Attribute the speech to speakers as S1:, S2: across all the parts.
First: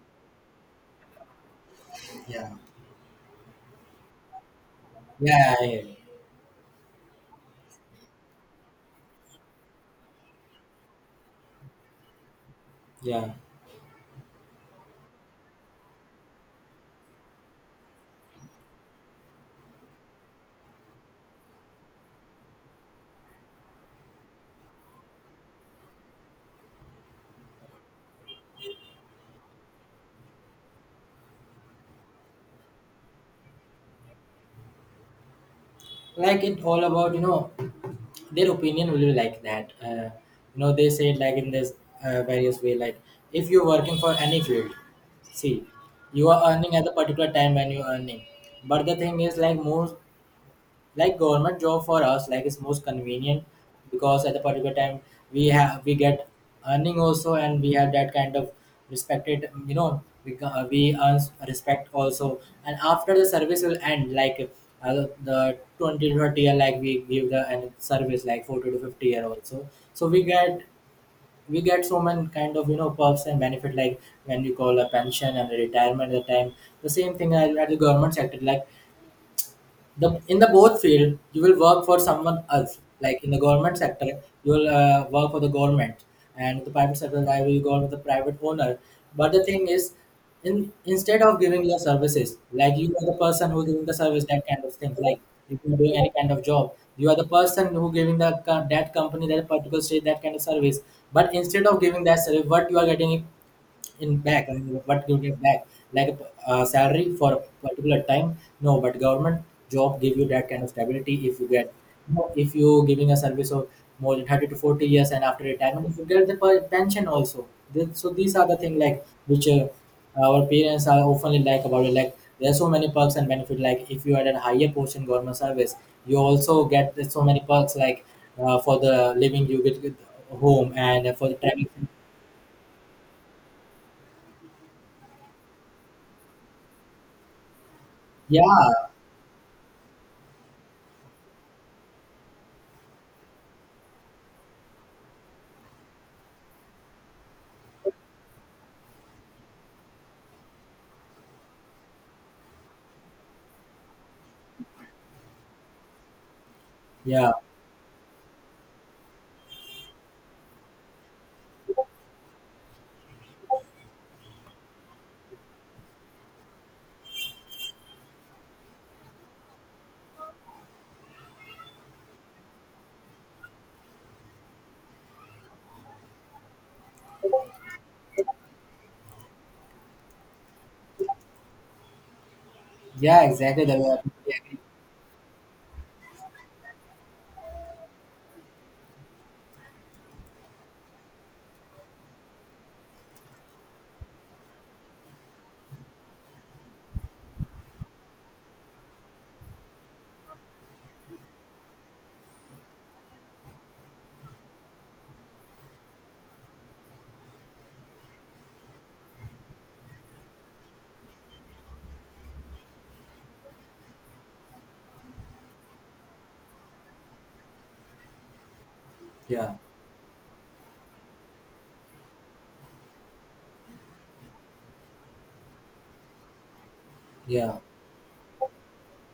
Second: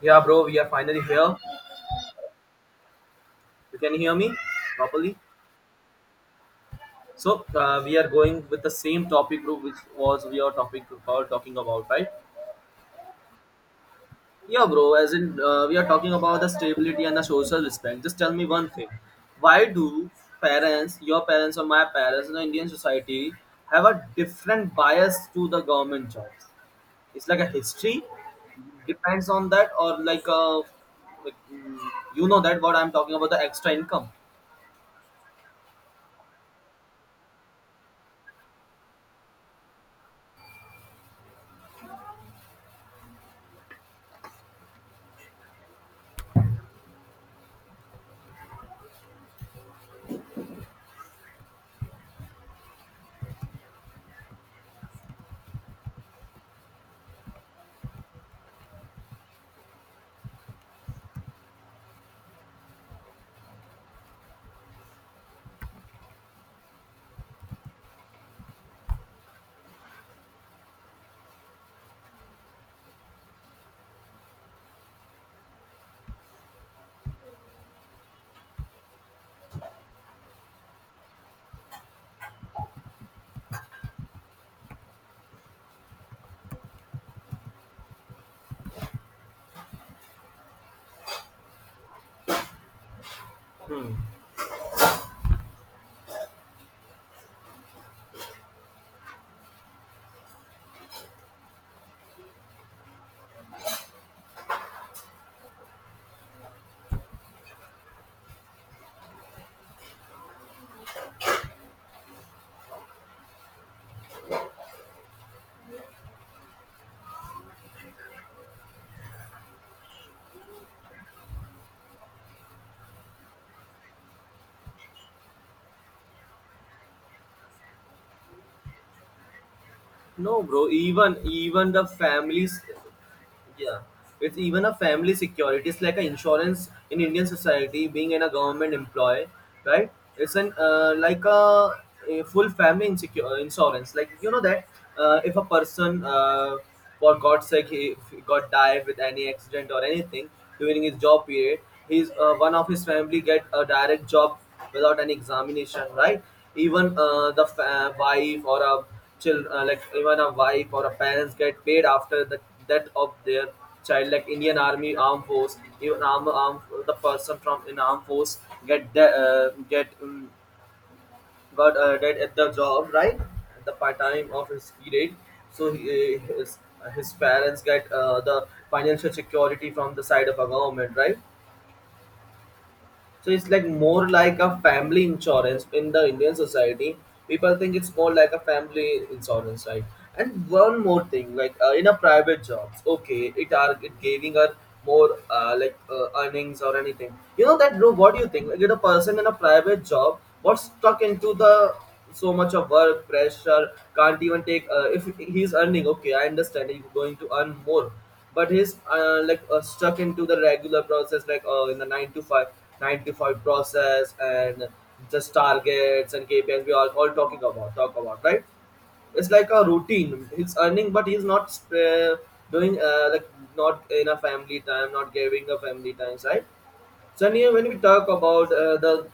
S1: Yeah, bro, we are finally here.
S2: Yeah,
S1: You can hear me properly.
S2: yeah, yeah,
S1: So we are going with the same topic, bro, which was we are topic about talking about, right?
S2: yeah.
S1: Yeah, bro. As in, we are talking about the stability and the social respect. Just tell me one thing: why do parents, your parents or my parents in the Indian society, have a different bias to the government jobs? It's like a history depends on that, or like a like mm, you know that what I'm talking about the extra income.
S2: Like it all about their opinion will be like that. You know they say it like in this various way. Like if you're working for any field, see, you are earning at a particular time when you're earning. But the thing is like more like government job for us like it's most convenient because at the particular time we get earning also, and we have that kind of respected, you know, we earn respect also. And after the service will end like the 20 to 30 year, like we give the and service like 40 to 50 year also, so we get so many kind of, you know, perks and benefit like when we call a pension and a retirement at the time. The same thing at the government sector, like the in the both field you will work for someone else. Like in the government sector you will work for the government, and the private sector I will go with the private owner. But the thing is in instead of giving your services, like you are the person who giving
S1: Hmm.
S2: the service that kind of thing. Like if you're doing any kind of job, you are the person who giving the that company, that particular state, that kind of service. But instead of giving that service, what you are getting in back, I mean, what you get back, like a salary for a particular time. No, but government job give you that kind of stability if you get. No, if you giving a service of more than 30 to 40 years, and after retirement if you get the pension also. So these are the thing like which our parents are often like about it. Like there are so many perks and benefit like, if you are at a higher portion government service, you also so many perks like for the living you get with
S1: No,
S2: home
S1: bro.
S2: and
S1: Even
S2: for the traveling.
S1: even the families, yeah, it's even a family security. It's like an insurance in Indian society. Being in a government
S2: yeah
S1: employee, right? It's an like a full family insecure insurance. Like you know that if a person, for God's sake, he if he got died with any accident or anything during his job period, his one of his family get a direct job without any examination, right? Even
S2: yeah
S1: wife or a child like even a wife or a parents get paid after the death of their child, like Indian army armed force, even arm, arm the person from in armed force get de- get got dead at the job, right? At the part time of his period, so he, his parents get the financial security from the side of a government, right?
S2: Yeah,
S1: So it's
S2: exactly.
S1: like
S2: That will
S1: more
S2: absolutely
S1: like a
S2: agree.
S1: family insurance in the Indian society. People think it's more like a family insurance, right? And one more thing, like in a private jobs, okay, it are it giving her more like earnings or anything. You know that, bro. What do you think? Like, in a person in a private job, what's stuck into the so much of work pressure, can't even take. If he's earning, okay, I understand he's going to earn more, but he's like stuck into the regular process like in the 9 to 5, process and just targets and kpis we are all talk about, right? It's like
S2: Yeah,
S1: a routine, he's earning but he's not uh, doing like not enough family time, not giving the family times, right? Chania,
S2: yeah,
S1: when we talk about the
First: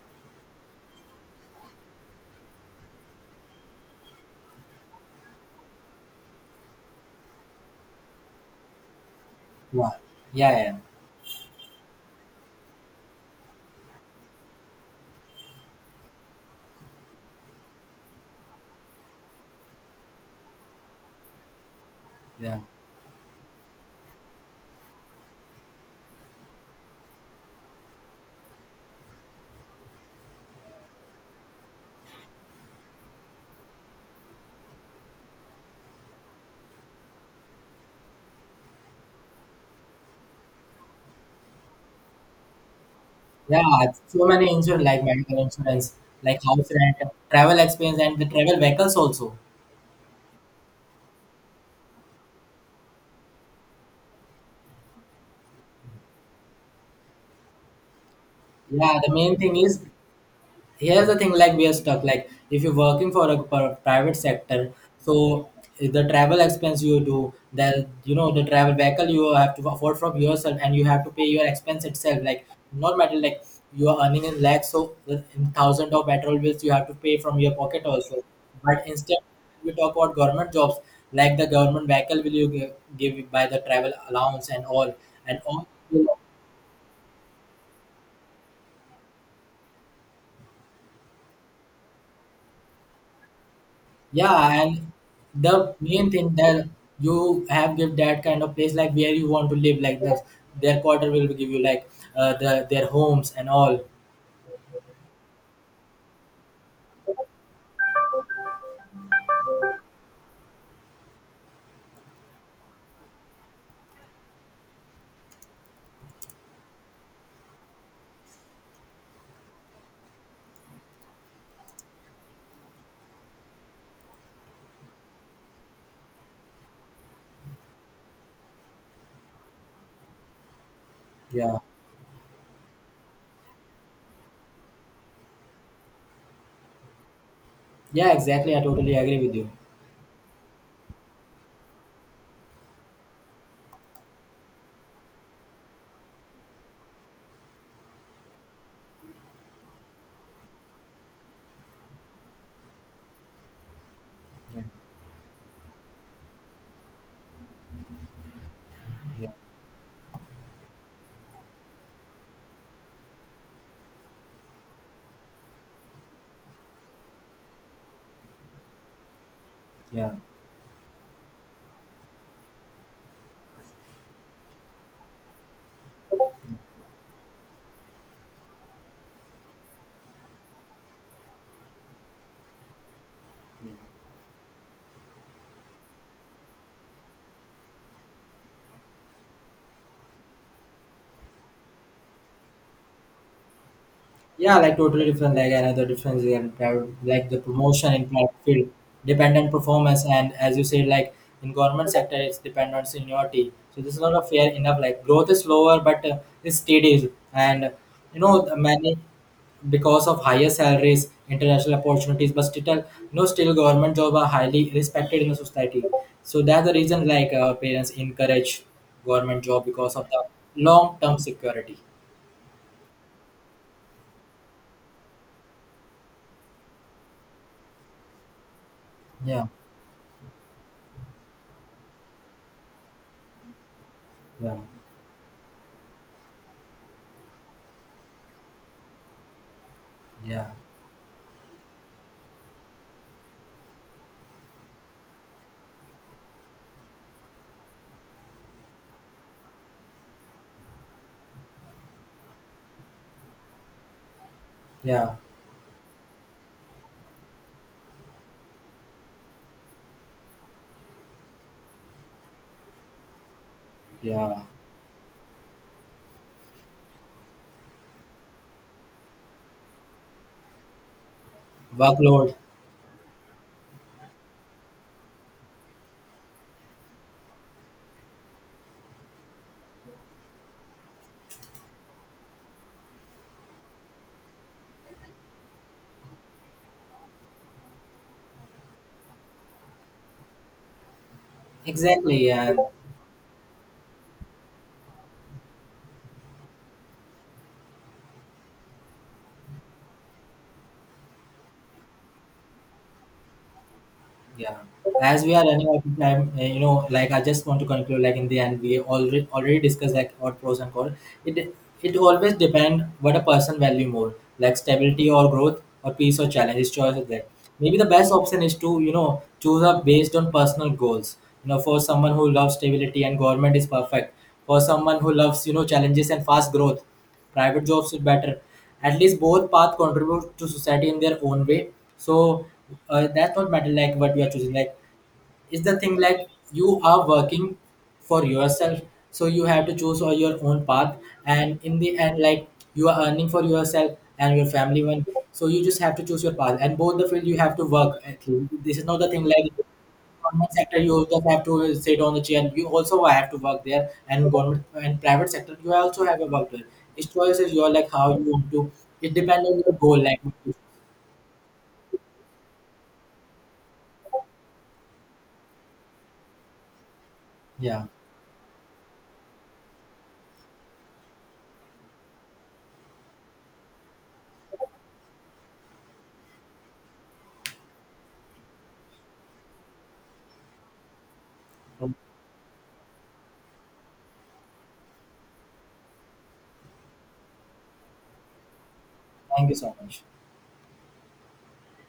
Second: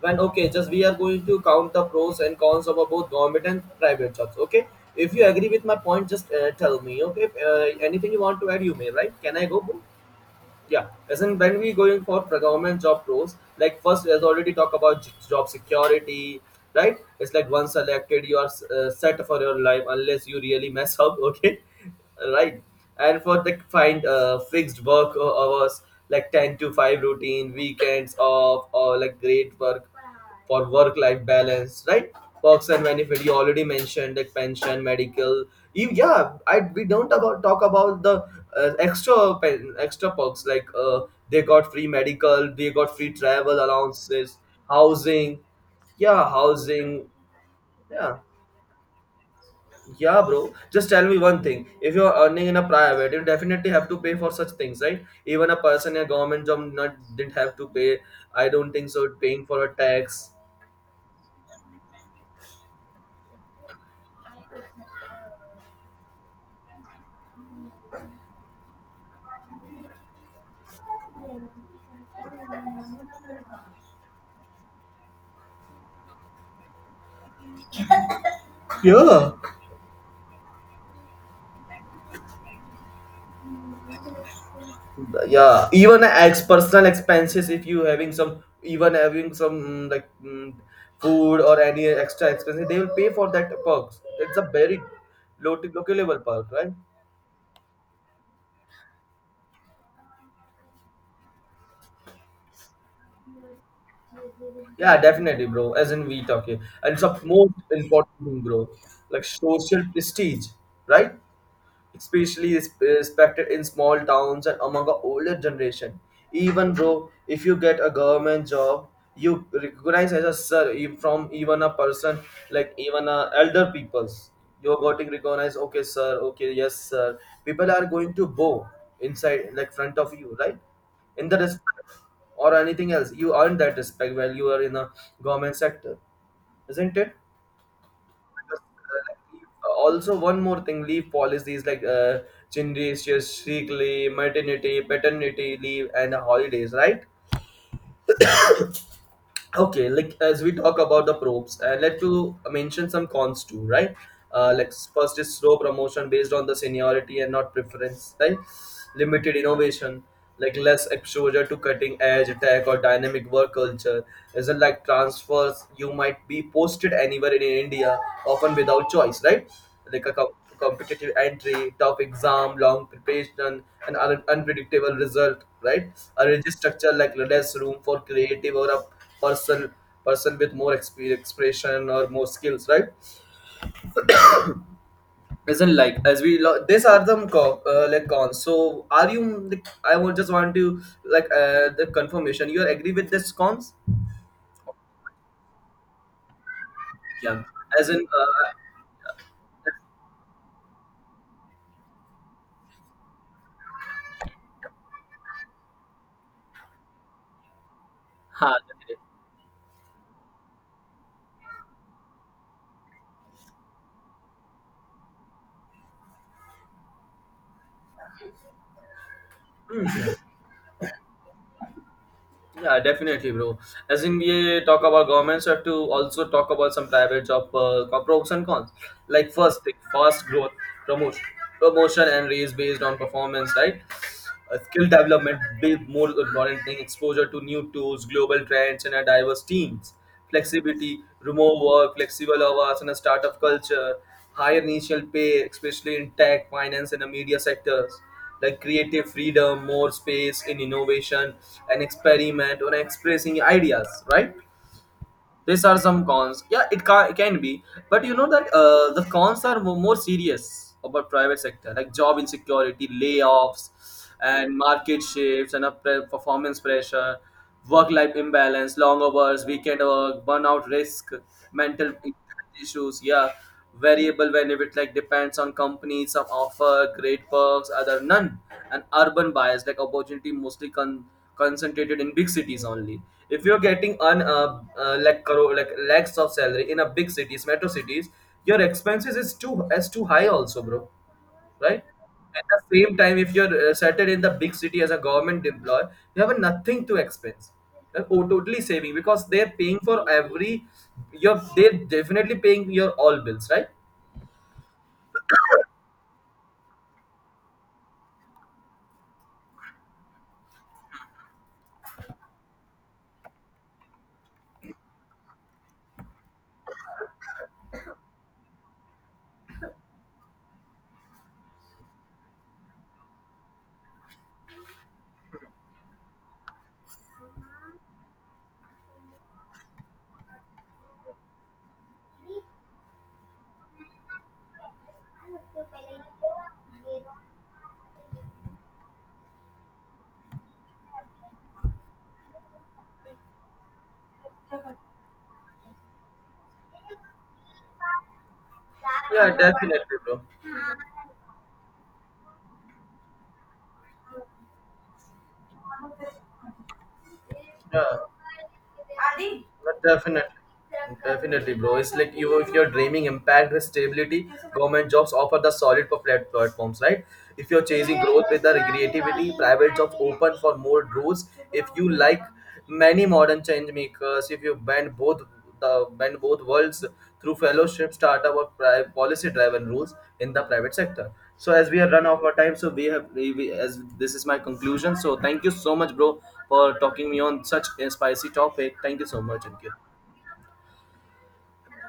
S1: when okay, just we are going to count the pros and cons of both government and private jobs. Okay, if you agree with my point, just tell me. Okay, if, anything you want to add, you may. Right? Can I go? Boo?
S2: yeah, yeah, yeah,
S1: Yeah, as in when we going for government job roles, like first as already talk about job security, right? It's like once selected, you are set for your life unless you really mess up. Okay,
S2: yeah.
S1: right? And for the find fixed work hours like 10 to 5 routine, weekends off, or like great work for work-life balance, right? Perks and benefit. You already mentioned like pension, medical. You, yeah, I we don't about talk about the extra perks like they got free medical, they got free travel
S2: Yeah, so
S1: allowances,
S2: many insurance like medical
S1: housing.
S2: insurance,
S1: Yeah,
S2: like house
S1: housing.
S2: rent, travel expense,
S1: Yeah.
S2: and the travel vehicles also.
S1: Yeah, bro. Just tell me one thing. If you're earning in a private, you definitely have to pay for such things, right? Even a person in a government job not didn't have to pay. I don't think
S2: Yeah,
S1: so.
S2: the main
S1: Paying
S2: thing
S1: for
S2: is,
S1: a tax.
S2: here's the thing, like we are stuck. Like if you're working for a private sector, so the travel expense you do, the the travel vehicle you have to afford from yourself, and you have to pay your expense itself. Like not matter like you are earning in lakhs, so in thousands of petrol bills you have to pay from your pocket also. But instead
S1: Yeah.
S2: we talk about government jobs, like the government vehicle will give by the travel allowance and all.
S1: Yeah, even ex personal expenses, if you having some, even having some like food or any extra expenses, they will pay for that perks,
S2: Yeah,
S1: it's a very
S2: and
S1: low
S2: the
S1: local
S2: main
S1: level
S2: thing
S1: perk,
S2: that
S1: right?
S2: you have give that kind of place like where you want to live, like this, their quarter will give you like the their homes and all.
S1: Yeah, definitely, bro, as in we talk here and it's a most important thing, bro, like social prestige, right? Especially is respected in small towns and among the older generation. Even though if you get a government job, you recognize as a sir from even a person like even a elder peoples. You're getting recognized, okay, sir, okay, yes, sir. People are going to bow inside, like front of you, right? In the
S2: Yeah,
S1: respect or anything else, you earn that respect while you are in a government sector, isn't it?
S2: yeah, exactly. I totally agree with you.
S1: Like, also one more thing, leave policies like generatious sick leave, maternity paternity leave and holidays, right? Okay, like as we talk about the probes and let to mention some cons too, right?
S2: Yeah,
S1: Like, first is slow promotion based on the seniority and not preference, right?
S2: yeah,
S1: Limited innovation, like less exposure to cutting edge tech or dynamic work culture, isn't like transfers, you might be posted anywhere in India often without choice, right? Like
S2: yeah,
S1: a company competitive entry, tough exam, long preparation, and unpredictable result, right? A rigid structure, like less room for creative or a person person with more expression or more skills, right? Isn't like as we these are the like cons. So are you? Like, I would just want to like the confirmation. You are agree with this cons?
S2: yeah. Like totally different, like another difference is in private- like the
S1: Yeah. As
S2: promotion
S1: in,
S2: in private field, dependent performance, and as you said, like in government sector, it's dependent on seniority. So this is not a fair enough. Like growth is slower, but it's steady, and the
S1: Ha.
S2: many because of higher salaries, international opportunities, but still, no, still government job are highly respected in the society. So that's the reason like parents encourage government job because of the long term security.
S1: Yeah, definitely, bro. As in, we talk about governments, we have to also talk about some private job pros and cons. Like
S2: Yeah,
S1: first, thing, fast growth, promotion, promotion and raise based on performance, right?
S2: yeah,
S1: Skill development, big, more important thing, exposure to new tools, global trends, and a diverse teams,
S2: yeah,
S1: flexibility, remote work, flexible hours, and a startup culture, higher initial pay, especially in tech, finance, and the media sectors, like creative freedom, more space in innovation and experiment on expressing ideas, right?
S2: yeah,
S1: These are some cons. Yeah, it can be, but you know that the cons are more serious about private sector, like job insecurity, layoffs,
S2: yeah.
S1: and market shifts, and performance pressure, work-life imbalance, long hours, weekend work, burnout risk, mental
S2: Workload.
S1: issues. Yeah, variable benefit like depends on companies. Some offer great perks, other none. And urban bias like opportunity mostly concentrated in big cities only. If you're getting un like crore like lakhs of salary in a big cities, metro cities, your expenses is too high also, bro, right?
S2: Exactly.
S1: At
S2: Yeah.
S1: the same time, if you're settled in the big city as a government employee, you have nothing to expense. Like, oh, totally saving because they're paying for every. You're they're definitely paying your all bills, right?
S2: Yeah. As we are running out of time, you know, like I just want to conclude, like in the end, we already discussed like what pros and cons. It it always depend what a person value more, like stability or growth or peace or challenge. His choice is there. Maybe the best option is to, choose up based on personal goals. You know, for someone who loves stability, and government is perfect. For someone who loves, challenges and fast growth, private jobs are better. At least both path contribute to society in their own way. So that's not matter like what we are choosing. Like is the thing like you are working for yourself, so you have to choose all your own path. And in the end, like, you are earning for yourself and your family one. So you just have to choose your path, and both the field you have to work at. This is not the thing
S1: Yeah,
S2: like
S1: definitely, bro.
S2: government sector you just have to sit on the chair. You also have to work there, and government and private sector you also have a work there. Its choice is your, like
S1: Yeah,
S2: how you want to, it depends on your
S1: but
S2: goal, like,
S1: definitely. Definitely, bro. It's like you, if you're dreaming impact with stability, government jobs offer the solid for platforms, right? If you're
S2: yeah.
S1: chasing growth with the creativity, private jobs open for more doors. If you like many modern change makers, if you blend both the bend both worlds through fellowship, startup, or policy-driven rules in the private sector. So as we
S2: So
S1: have run out of our time, so we have as this is my conclusion. So thank you so much, bro, for talking me on such a spicy topic. Thank you so much,
S2: thank you so
S1: Ankit.
S2: much